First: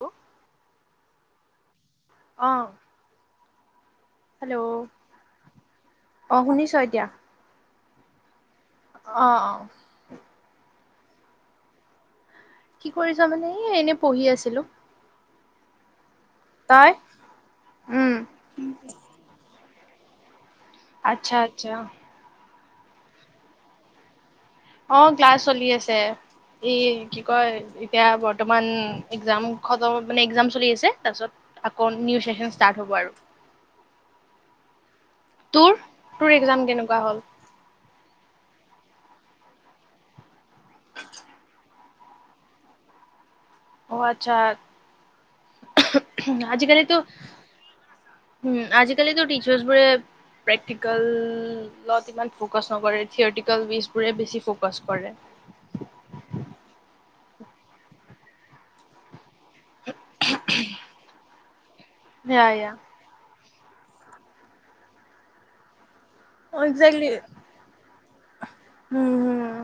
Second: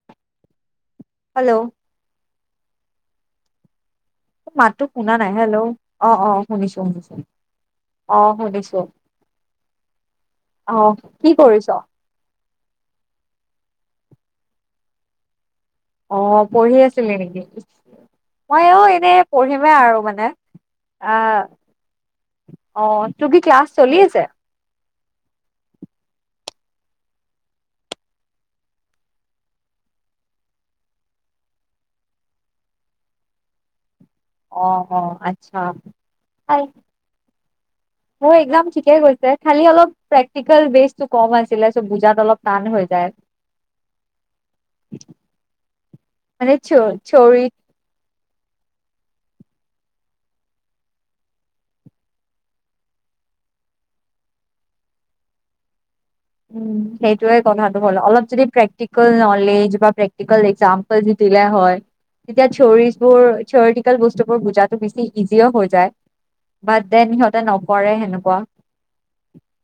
Hello. Hello. অঁ। মাতটো শুনা নাই হেল্ল' অ অ শুনিছ শুনিছো এতিয়া? শুনিছো। অ শুনিছোঁ। অ অ। আহ কি কৰিছ? কি কৰিছা মানে এ এনে পঢ়ি আছিলো। অ পঢ়ি আছিলি নেকি? উম। মই অ এনে পঢ়িম। আৰু মানে। আচ্ছা আহ আচ্ছা। অ তোৰ কি ক্লাছ চলি আছে। অ ক্লাছ চলি আছে এই কি কয় এতিয়া বৰ্তমান এক্জাম মানে এক্জাম চলি আছে তাৰপিছত আকৌ নিউ চেচন ষ্টাৰ্ট হ'ব আৰু। অ অ আচ্ছা তোৰ? তোৰ এক্সাম কেনেকুৱা হ'ল? ম একদম ঠিক। গৈছে খালি অলপ। কুশল বেছটো কৰাব আছিলে। বুজাত অলপ টান হৈ যায়। অ আচ্ছা । মানে থিয় আজিকালিটো থিয়ৰী উম আজিকালিটো । টিচাৰ্ছ বোৰে প্ৰেক্টিকেলত ইমান ফ'কাচ নকৰে থিয়টিকেল ৱচবোৰে বেছি ফ'কাচ কৰে। উ সেইটোয়ে কথাটো হ'ল অলপ যদি প্ৰেক্টিকেল ন। পৰিলে এইবাৰ একজাম দিবি? বোলে হয়। সেয়া, তেতিয়া সেয়া। চৰিচ বোৰ। থিয়ৰিটিকেল বস্তুবোৰ বুজাতটো বেছি ইজিও হৈ যায়। অ বাট দেন সিহঁতে নপৰে হেনো। কোৱা । উম হম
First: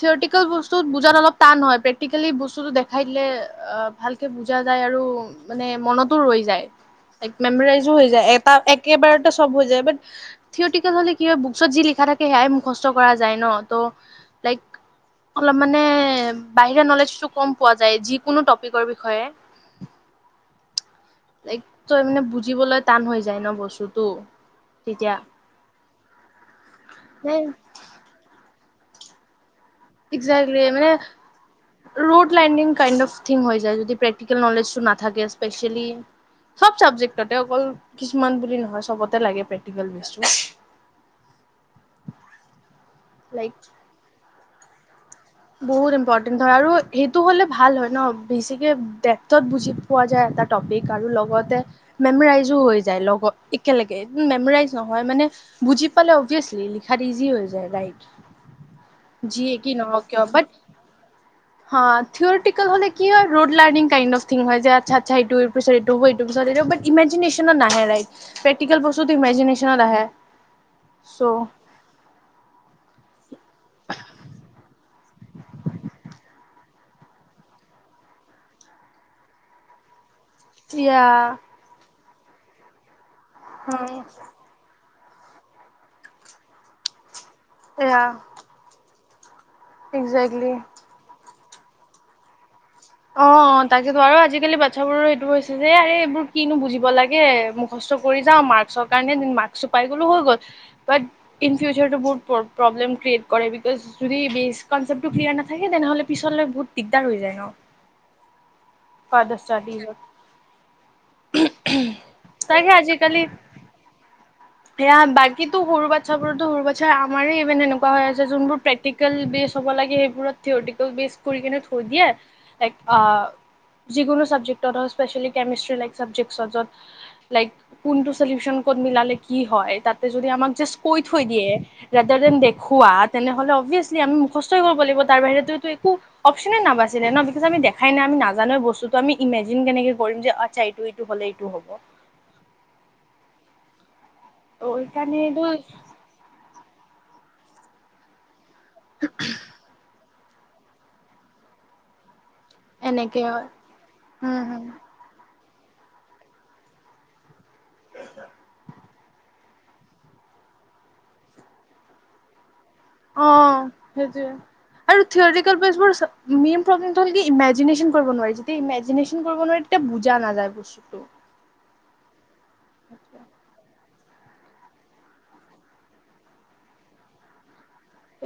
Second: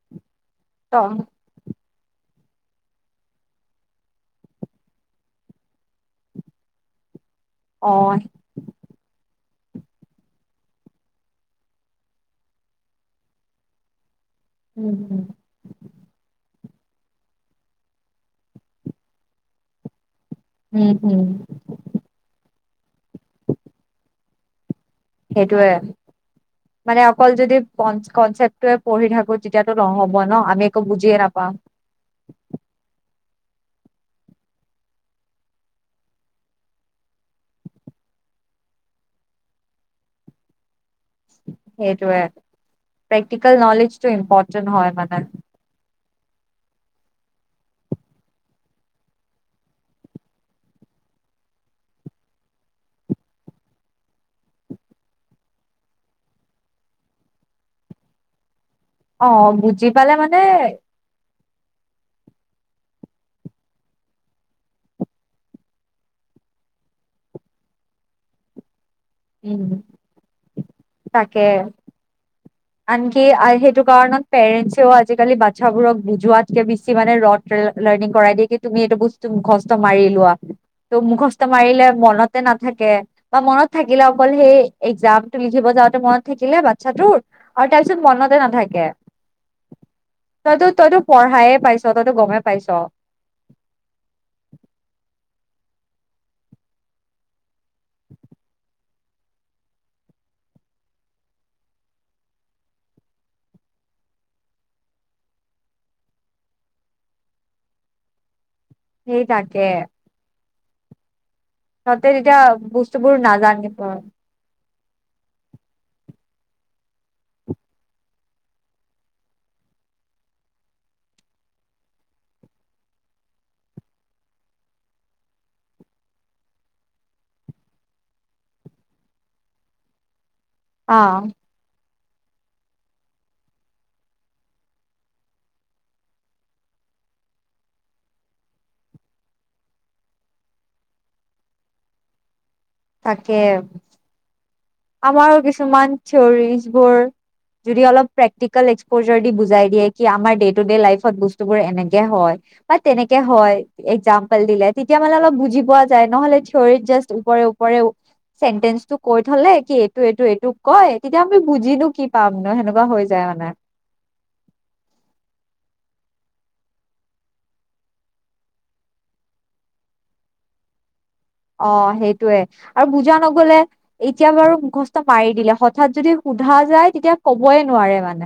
ছটি । কিছুমান বস্তু ত বুজাত অলপ টান হয় । প্ৰেক্টিকেলী বস্তু বস্তুটো দেখাই দিলে আহ ভালকে বুজা যায় আৰু মানে মনতো ৰৈ যায়। এক মেমৰাইজো হৈ অ' যায় এটা একেবাৰতে চব। ব হৈ যায় থিয়টি হলে কি হয় বুকচত যি লিখা থাকে সেয়াই মুখস্থ কৰা যায় ন ত' লাইক উম, অলপ মানে। বাহিৰা নলেজটো কম পোৱা যায় যিকোনো টপিকৰ বিষয়ে? উম, উম। উম লাইক তো মানে বুজিবলৈ? টান হৈ যায় ন বস্তুটো। তেতিয়া সেইটোয়ে মানে অকল এ যদি কনচেপ। তইে পঢি থাকো। তেতিয়াতো নহ'ব ন একজেক্লী আমি একো মানে বুজিয়ে নাপাম ৰুট লণ্ডিং কাইড অফ। যদি প্ৰেক্টিকেল নলেজটো নাথাকে স্পেচিয়েলি চব চাবেক্ট অকল কিছুমান বুলি নহয় চবতে লাগে প্ৰেক্টিকেল বস্তু। সেইটোৱে লাইক প্ৰেক্টিকেল ন'লেজটো ইম্পৰ্টেণ্ট। যোন হয় মানে । বহুত ইম্পৰ্টেণ্ট হয় আৰু সেইটো হ'লে ভাল হয় ন' বেছিকে ডেফ্টত বুজি পোৱা যায়, এটা টপিক আৰু লগতে মেমৰাইজো হৈ যায়, লগত একেলগে মেমৰাইজ নহয় মানে বুজি পালে অভিয়াচলি লিখাত ইজি হৈ যায় ৰাইট । অ' বুজি পালে মানে - বাট । হা' থিয়ৰিটিকেল হ'লে কি হয় rote learning kind of thing হয় যে আচ্ছা-আচ্ছা ইটোৰ পিছত সিটো হ'ব ইটোৰ পিছত সিটো বাট ইমাজানেচ্যনত নাহে ৰাইট। যদি উম, ইমেজিচ্যনত আহে চ' । তাকে আনকি সেইটো কাৰণত পেৰেন্টছেও আজিকালি বাচ্ছাবোৰক বুজোৱাতকে বেছি মানে ৰদ লাৰ্ণিং কৰাই দিয়ে কি তুমি এইটো বস্তু মুখস্থ মাৰি লোৱা । তো ইয়া মুখস্থ মাৰিলে মনত- এতে নাথাকে । বা মনত থাকিলে অকল সেই । একজামটো লিখিব যাওঁতে মনত থাকিলে বাচ্ছাটোৰ - আৰু তাৰপিছত এয়া মনতে নাথাকে । একজেক্টলি তইতো-তইতো পঢ়ায়ে- পাইছ তহঁতে গমে পাইছ । অ' তাকেতো আৰু আজিকালি বাচ্ছাবোৰৰ এইটো হৈছে যে আৰে এইবোৰ কিনো বুজিব লাগে মুখস্থ কৰি যাও, মাৰ্কছৰ কাৰণে মাৰ্কছটো পাই গ'লো হৈ গ'ল । বাট ইন ফিউচাৰ বহুত প্ৰবলেম ক্ৰিয়েট কৰে বিকজ যদি বেচিক কনচেপটো ক্লিয়াৰ নাথাকে তেনেহ'লে পিছত বহুত দিগদাৰ হৈ যায় ন । সেই তাকে [unintelligible] তহঁতে তেতিয়া তাকে বস্তুবোৰ আজিকালি নাজানিব সেয়া বাকীতো সৰু বা- সেইবোৰতো সৰু বাচ্ছা, আমাৰ ইভেন এনেকুৱা হৈ আছে যোনবোৰ প্ৰেক্টিকেল বেচ হ'ব লাগে । সেইবোৰত থিয়ৰিটিকেল বেচ কৰি কিনে থৈ দিয়ে । আ' যিকোনো চাবজেক্টত অ' স্পেচিয়েলি কেমিষ্টি লাইক চাবজেক্টত য'ত লাইক কোনটো চলিউচন ক'ত মিলালে কি হয় তাতে যদি আমাক - জাষ্ট কৈ, অ থৈ দিয়ে । বেটাৰদেন দেখুৱা তেনেহলে অভিয়াচলি আমি মুখস্থ কৰিব লাগিব তাৰ বাহিৰেতো একো অপচনে নাবাছিলে ন? চা আমি দেখাই নাই আমি নাজানো বস্তুটো আমি ইমেজিন কেনেকে কৰিম যে আচ্ছা এইটো, এইটো হ'লে এইটো হ'ব। তাকে । ত' সেইকাৰণে আমাৰো এইটো কিছুমান থিয়ৰি বোৰ । যদি অলপ প্ৰেক্টি- প্ৰেক্টিকেল এক্সপ'জাৰ দি বুজাই দিয়ে । কি আমাৰ দে টু ডে লাইফত বস্তু বোৰ এনেকে হয় । বা তেনেকে হয়, হম একজাম্পল হম দিলে তেতিয়া মানে অলপ বুজি- বুজি পোৱা যায় নহ'লে থিয়ৰিত জাষ্ট ওপৰেৰে - ওপৰে চেন্টেচতো কৈ থলে । কি এইটো, এইটো, এইটোক কয় তেতিয়া আমি বুজিনো কি পাম ন সেনেকে - অ' সেইটোৱে আৰু থিয়ৰিকেল বেচ বোৰ - মেইন প্ৰব্লেমটো হ'ল কি ইমেজিনেচন কৰিব নোৱাৰি যেতিয়া ইমেজিনেচন কৰিব নোৱাৰি তেতিয়া বুজা নাযায় বস্তুটো । অ সেইটো য়ে, আৰু বুজা নগলে এতিয়া বাৰু মুখস্থ মাৰি দিলে, হঠাৎ যদি সোধা যায় তেতিয়া ক'বই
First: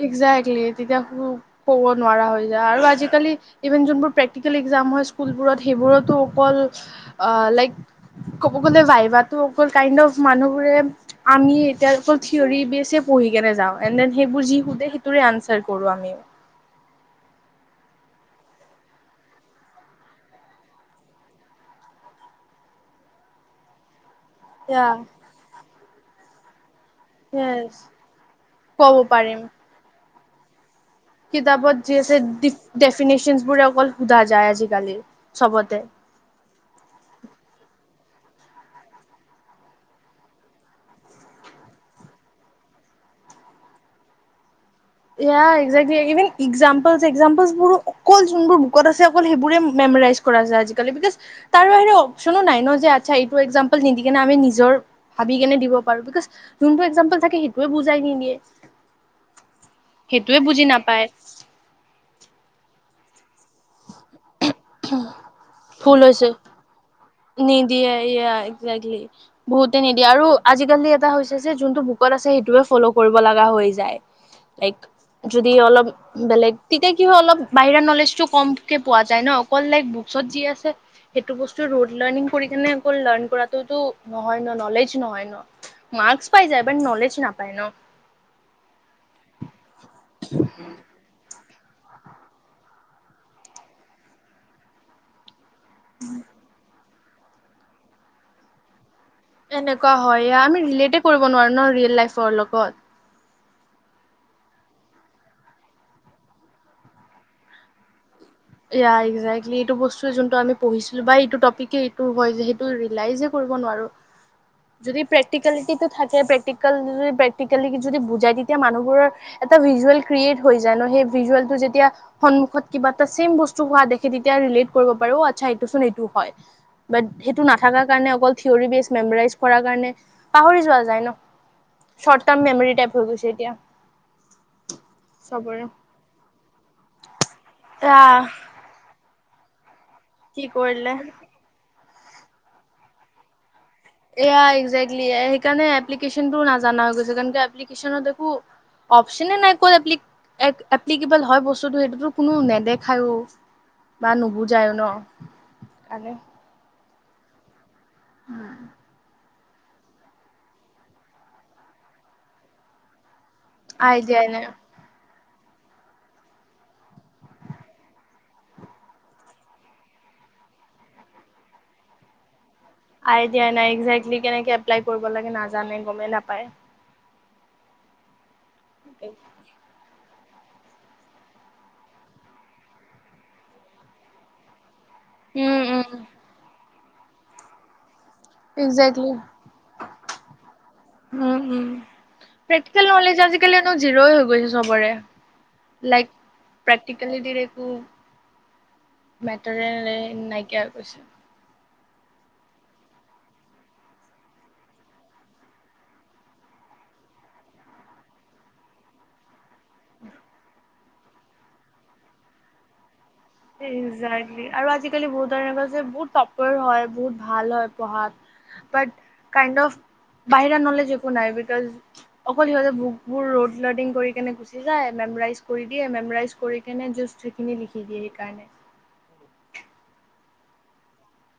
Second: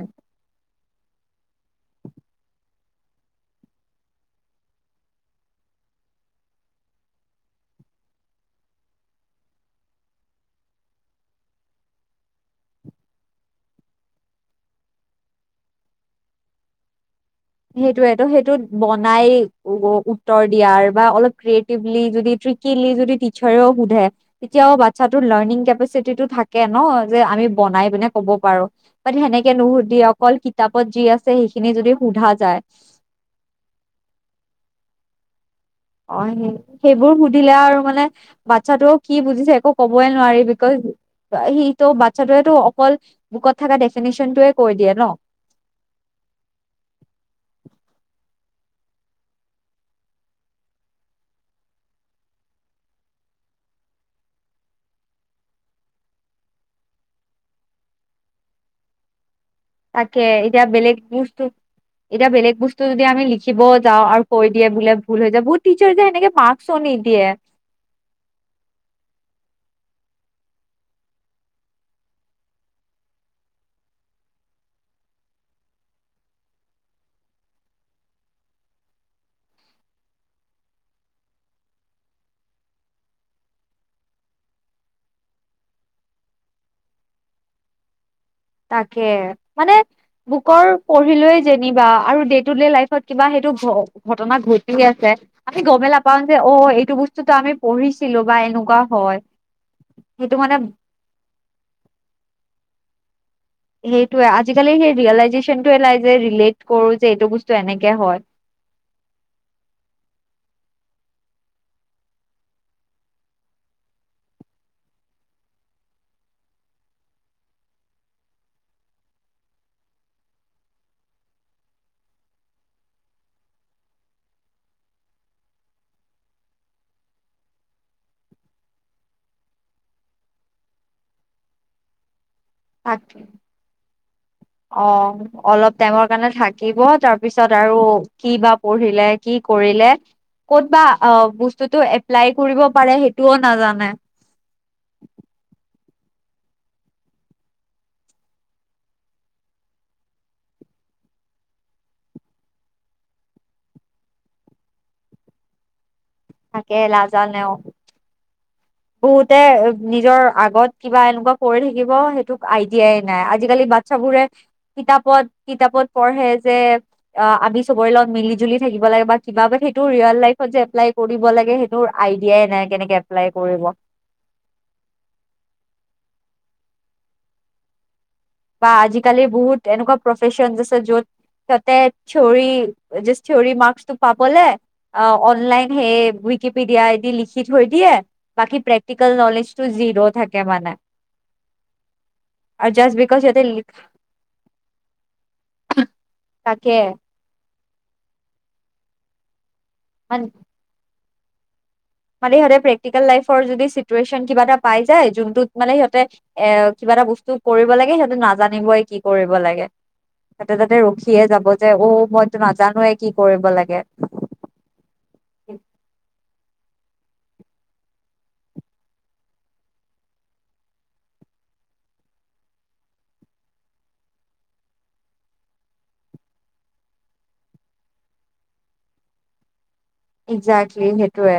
একজ্টলি, তেতিয়া ক'ব নোৱাৰা হৈ যায়, আৰু আজি আজিকালি ইভেন যোনবোৰ প্ৰেক্টিকেল এক্জাম হয় স্কুলবোৰত সেইবোৰতো অকল লাইক ক'ব গ'লে ভাইভাো অকল কাইণ্ড অফ মানুহবোৰে আমি এতিয়া অকল থিয়ৰী বেচে পঢ়ি কেনে যাওঁ এনড দেন সেইবোৰ যি সুধে সেইটোৰে আনচাৰ কৰো আমি। সেইটোয় তো সেইটোত বনাই উত্তৰ দিয়াৰ বা অলপ ক্ৰিয়েটিভলি যদি ট্ৰিকিলি যদি টিচাৰেও সুধে তেতিয়াও ইয়া বাচ্া ৰ লাৰ্িং কেেচিটি টো থাকে [unintelligible] ন যে আমি য়েছ বনাই পিনে ক'ব পাৰো, ক'ব বা পাৰিম। সেনেকে নুশুধি অকল কিতাপ যি আছে সেইখিনি যদি সোধা যায় ডেফিনেশচন বোৰে অকল সোধা যায় আজিকালি। চবতে। অ স, সেইবোৰ সুধিলে আৰু মানে বাচ্ছাটোও কি বুজিছে একো কবই নোৱাৰি বিকজ সি তু বাচ্ছটোৱে অকল বুকত থকা ডেফিনেশচনটোৱে য়া একজেক্টলি, এভন এক্সাম্পলছ এক্সাম্পলছ বুৰু অকল বুকত আছে অকল সেইবোৰে মেমৰাইজ কৰা যায়। আজি কালি বিকজ তাৰ বাহিৰে অপচনো নাই যে ।আচছা এইটো একজাম্পল নিদি কেনে আমি নিজৰ ভাবি কেনে দিব পাৰো। বিকজ যুনতু একজাম্পল থাকে সেইটোৱে বুজাই নিদিয়ে। তাকে সেইটোৱে বুজি এতিয়া বেলেগ নাপায় বস্তু, এতিয়া বেলেগ বস্তু যদি আমি লিখিবও যাওঁ আৰু কৈ দিয়ে বোলে ভুল হৈ যায় বহুত টিচাৰ ভুল যে হৈছে সেনেকে মাৰ্কসও নিদিয়ে। নিদিয়ে তে নিদিয়া আৰু আজিকালি এটা হৈছে যে যোনটো বুকত আছে সেইটোয়ে ফ'ল' কৰিব লগা হৈ যায়। লাইক যদি অলপ বেলেগ তেতিয়া কি অলপ বাহিৰা নলেজতটো কমকে পোৱা যায় ন অকল লাইক বুকত যি আছে সেইটো বস্তু ৰোড লাৰ্ণং কৰি কিনে অকল লাৰ্ণ কৰাটোতো নহয় ন নলেজ নহয় ন, মাৰ্কচ পাই যায় বাট নলেজ নাপায় ন। তাকে মানে বুকৰ পঢ়িলৈ যেনিবা আৰু ডে টু ডে লাইফত কিবা সেইটো ঘ ঘটনা ঘটি আছে আমি গমে নাপাওঁ যে অ এইটো বস্তু চোত আমি পঢ়িছিলোঁ বা এনেকুৱা হয় এনেকুৱা হয় সেইটো মানে আমি ৰিলেট কৰিব নোৱাৰো ন ৰিয়েল লাইফৰ লগত। সেইটোয়ে আজিকালি সেই ৰিয়েলাইজেচন যে ৰিলেট কৰোঁ যে এইটো বস্তু এনেকে হয় য়া এক্জেক্টলি, এটো বস্তু যোনটো আমি পঢ়িছিলো বা এইটো টপিক এইটো হয় যে। সেইটো ৰিলায়জ যে কৰিব নোৱাৰো ।যদি প্ৰেক্টিকেল যদি থাকে। প্ৰেক্টিকেল যদি থাকে প্ৰেক্টিকেলি বুজায় তেতিয়া মানুহ বোৰৰ এটা ভিজেল্ৰেট ক্ৰীয়েট হৈ যায় ন সেই যেতিয়া মানুহৰ সন্মুখত কিবা। ত ছেম বস্তু হোৱা দেখে তেতিয়া ৰিলেট কৰিব পাৰো ।অ আচ্ছা এইটো চোন এইটো হয়। বাত সেইটো নাথাক কাৰণে অকল থিয়ৰ বেচ মেমইজ কৰ কাৰণে পাহৰি যোৱা যায় ন টাৰ্ম মেমৰি টাইপ থাক হৈ গৈছে এতিয়া অ, চবৰে অলপ টেঙৰ কাৰণে থাক থাকিব, তাৰ পিছত আৰু কি আহ বা পঢ়িলে কি কৰিলে? কি ক'ত বা কৰিলে অ বস্তুতটো লাই কৰিব পাৰে সেইটোও নাজান এয়া একজেক্টলি সেইকাৰণে। এপ্লিকেশনটো নাজানা হৈ গৈছে। কাৰণ এপ্লিকেশ্যনত দেখো অপচনে নাই কৈ এপ্লিকেবল হয়। বস্তুটো সেইটোতো কোনো নেদেখায়ো বা নুবুজায়ো ন কাণে থাকে নাযানে অ। হুতে নিজৰ আগত কিবা এনেকুৱা কৰি থাকিব সেইটোক আইডিয়াই নাই। আজিকালি বাটচাবোৰে আইডিয়াই নাই কিতাপত কিতাপত পঢ়ে যে অ আমি চবৰে লগত মিলি জুলি থাকিব লাগে বা কিবা সেইটো ৰিয়েল লাইফত যে এপ্লাই কৰিব লাগে সেইটো আইডিয়াই নাই। কেনেকে এপ্লাই এতিয়া কৰিব নাই একজেক্টলি কেনেকে এপ্লাই কৰিব লাগে নাজানে গমেই নাপায় বা আজিকালি বহুত এনেকুৱা প্ৰফেচন য'ত ততে থিঅৰি থিঅৰি মাৰ্কটো পাবলে অ অ উম অননলাইন হে উম বিকিপিড দিয়া দি লিখি থৈ দিয়ে বাকী প্ৰেক্টিকেল একজেক্টলি নলেজটো জিৰ থাকে মানে উম উম আৰু প্ৰেক্টিকেল জাষ্ট নলেজ বিকজ সিহঁতে আজিকালি ইনেও জিৰো হয়গৈছে সবৰে লাইফ থাকে প্ৰেক্টিকেল দিৰে অহ নাইকিয়া হৈ গৈছে মানে সিহতে প্ৰেক্টিকেল লাইফৰ‌ যদি কিবা এটা পাই যায় যোনটোত মানে সিহঁতে এ কিবা এটা বস্তু কৰিব লাগে সিহতে নাজানিবই কি কৰিব লাগে তাতে তাতে ৰখি য়ে যাব যে অ মইতো নাজানো এক আৰু আজিকালি বহুত ধৰণে কৈছে বহুত তপ হয় বহুত ভাল হয় পঢ়াত বাট কাইণ্ড অফ বাহিৰা নলেজ একো নাই বিকজ অকল সিহঁতে বুক বোৰ ৰড লাৰ্নিং কৰিনে গুচি যায় মেমৰাইজ কৰি দিয়ে মেমইজ কৰিকেনে জাষ্ট সেইখিনি লিখি দিয়ে স কাৰনে ইকজাকলি সেইটোয়ে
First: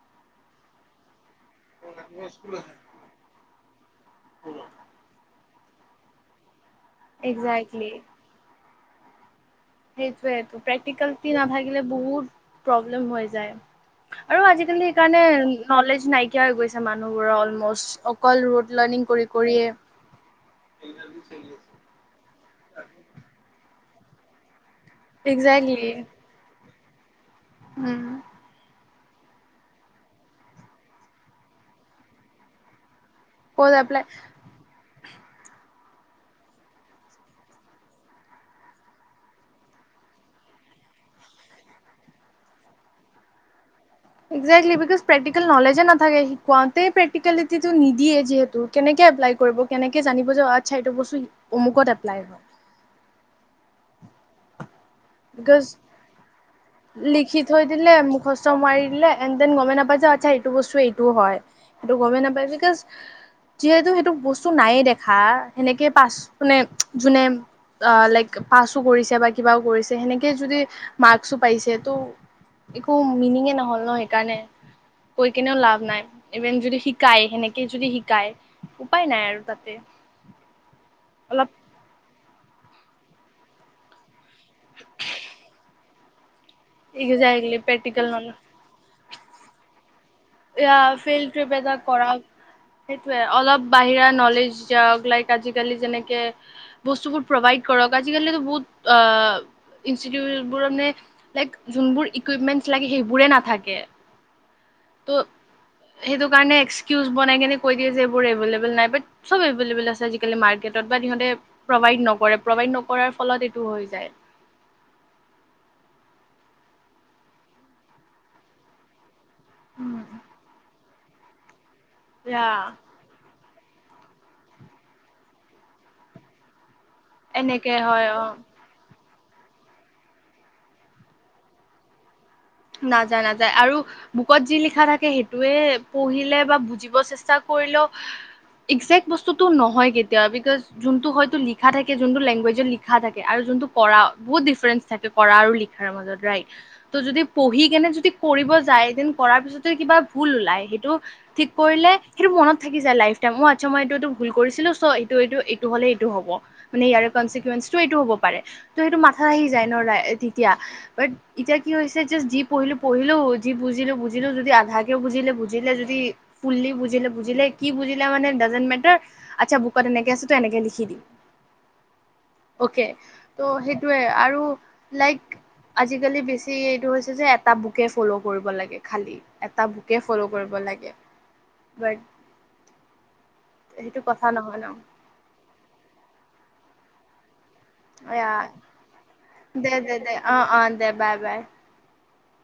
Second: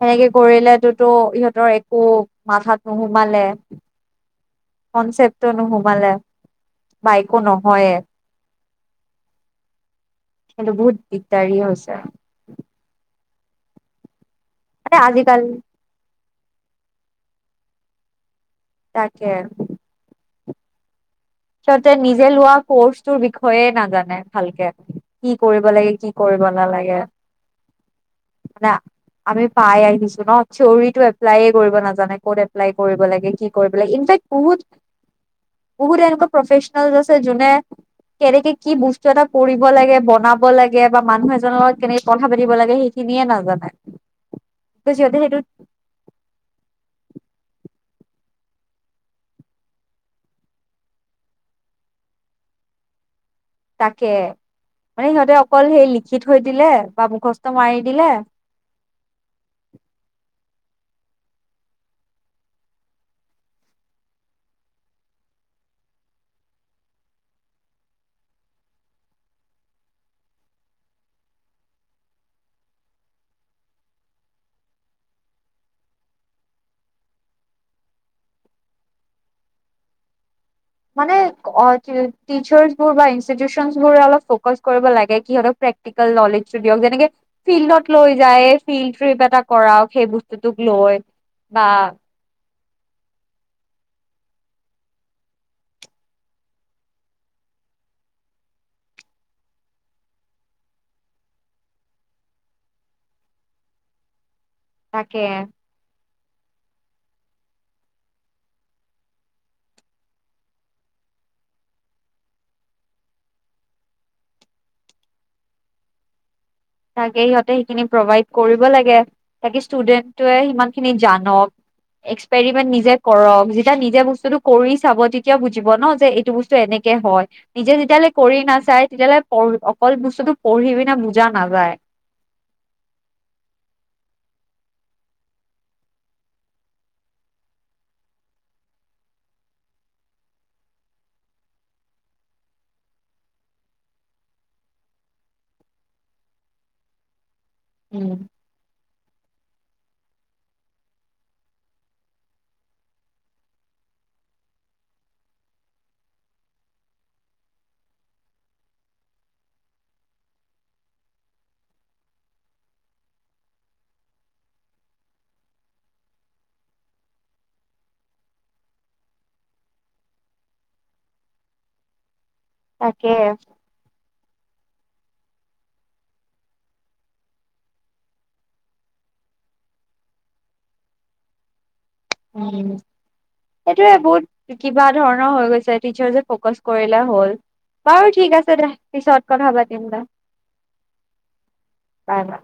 সেনেকে কৰিলেতো ইহঁত একো মাথাত নোসোমালে কনচেপ ত নোসোমালে বাইকো একজেক্টলি নহয়ে সেইটোয়েইটো কিন্তু বহুত প্ৰেক্টিকেলটি দিগদাৰী নাভাগিলে হৈছে বহুত প্ৰব্লেম হৈ যায় আৰু আজিকালি মানে সেইকাৰণে আজিকালি নলেজ নাই নাইকিয়া হৈ গৈছে মানুহবোৰৰ অলমষ্ট কল ৰোড লাৰ্ণিং কৰি তাকে কৰিয়ে স গ [unintelligible] সিহঁতে নিজে লোৱা কৰ্চ তোৰ বিষয়ে নাজানে ভালকে কি কৰিব একজেক্টলি লাগে কি কৰিব লাগে ভালা লাগে আৰু [inaudible] উম আমি পাই আহিছো ন থিয়ৰিটো এপ্লাই কৰিব নাজানে ক'ত এপ্লাই কৰিব লাগে কি কৰিব ক'ত লাগে এপ্লাই ইনফেক্ট বহুত বহুতে এনেক প্ৰফেচনেল আছে যোনে কেনেকে কি বস্তু এটা কৰিব লাগে বনাব লাগে বা মানুহ এজনৰ লগত কেনেকে কথা পাতিব লাগে সেইখিনিয়ে নাজানে ইটজেক্টলি ত বিকজ সিহঁতে সেইটো প্ৰক্টিকেল নলেজে নাথাকে শিকাওতে প্ৰেক্টিকেল দিয়ে যিহেতু কেনেকে এপ্লাই কৰিব কেনেকে জানিব যে অ আচ্ছা এইটো বস্তু অমুকত এপ্লাই হয় তাকে মানে সিহঁতে বিকজ অকল সেই লিখি থৈ দিলে বা লিখি মুখস্থ থৈ মাৰি দিলে মুখস্থ মাৰি দিলে এন দেন গমে নাপাই আচ্ছা সেইটো বস্তু এইটোও হয় সেইটো গমেই নাপায় বিকজ যিহেতু সেইটো বস্তু নায়ে দেখা সেনেকে পাছ মানে যোনে অ লাইক পাছো কৰিছে বা কিবাও কৰিছে সেনেকে যদি মাৰ্কচো পাইছে ত একো মিনিঙে নহল ন সেইকাৰণে কৈ কেনেও লাভ নাই ইভেন যদি শিকাই সেনেকে যদি শিকাই উপায় নাই আৰু তাতে মানে অলপ অ টিচাৰবোৰ বা ইনষ্টিটিউশ্যনবোৰ অলপ ফকাচ কৰিব লাগে কি সিহঁতক প্ৰেক্টিকেল নলেজ যেনেকে একজেক্টলি ফিল্ডত প্ৰেক্টিকেল লৈ নলেজ যায় ফিল্ড ট্ৰিপ এটা কৰাওক সেইবোৰ এ ফিল্ড ট্ৰিপ এটা কৰা সেইটোৱে অলপ বাহিৰা নলেজ যাওক লাইক আজিকালি যেনেকৈ বস্তুবোৰ প্ৰভাইদ কৰক আজিকালি ত বহুত আ ইনষ্টিটিউটবোৰ মানে লাইক যোনবোৰ ইকোইপমেণ্ট লাগে সেইবোৰ নাথাকে তাকে ত' সেইটো কাৰণে এক্সকিউজ বনাই কিনে কৈ দিয়ে যে এইবোৰ এভলেবল নাই বাট চব এভলেবল আছে আজাকালি মাৰ্কেটত বাট প্ৰভাইড নকৰে প্ৰভাইড নকৰাৰ ফলত এইটো হৈ যায় তাকে সিহঁতে সেইখিনি প্ৰভাইড কৰিব লাগে তাকে উম ষ্টুডেন্টটোৱে সিমান খিনি জানক ৰা এক্সপেৰিমেণ্ট নিজে কৰক এতিয়া নিজে বস্তুটো কৰি চাব তেতিয়া বুজিব ন যে এইটো বস্তু এনেক হয় নিজে এনেকে হয় যেতিয়ালৈ অ কৰি নাচায় তেতিয়ালে পঢ়ি অকল বস্তুটো পঢ়ি পিনে বুজা নাযায় নাযায় নাযায় আৰু বুকত যি লিখা থাকে সেইটোৱে পঢ়িলে বা বুজিব চেষ্টা কৰিলেও একজেক্ট বস্তুটো নহয় কেতিয়াও বিকজ যোনটো হয়তো লিখা থাকে যোনটো লেংগুৱেজত লিখা থাকে আৰু যোনটো কৰা বহুত ডিফাৰেন্ঞ্চ থাকে কৰা আৰু লিখাৰ মাজত ৰাইট ত' যদি পঢ়ি কেনে যদি উম কৰিব যায় কৰাৰ পিছতে কিবা ভুল ওলাই সেইটো ঠিক কৰিলে সেইটো মনত থাকি যায় লাইফ টাইম অ আচ্ছা মই এইটো এইটো ভুল কৰিছিলো চ এইটো এইটো এইটো হলে এইটো হব মানে ইয়াৰে কনচিকুৱেঞ্চটো এইটো হব পাৰে ত সেইটো মাথা আহি যায় ন তেতিয়া ব এতিয়া কি হৈছে জাষ্ট যি পঢ়িলো পঢ়িলো যি বুজিলো বুজিলো যদি আধাকেও বুজিলে বুজিলে যদি ফুললি বুজিলে বুজিলে কি বুজিলে মানে ডাজেনট মেটাৰ আচ্ছা বুকত এনেকে আছে ত এনেকে লিখি দিম অকে তাকে ত' সেইটোৱে আৰু লাইক আজিকালি বেছি সেইটো হৈছে যে এটা বুকে ফ'ল' কৰিব লাগে খালি এটা বুকে ফল' কৰিব লাগে বাট সেইটোয়ে সেইটো কথা বহুত নহয় ন কিবা ধৰণৰ হৈ গৈছে টিচাৰ যে ফকাচ কৰিলে হ'ল বাৰু ঠিক আছে দে পিছত কথা দে পাতিম দে দে অ অ দে বাই বাই কই যা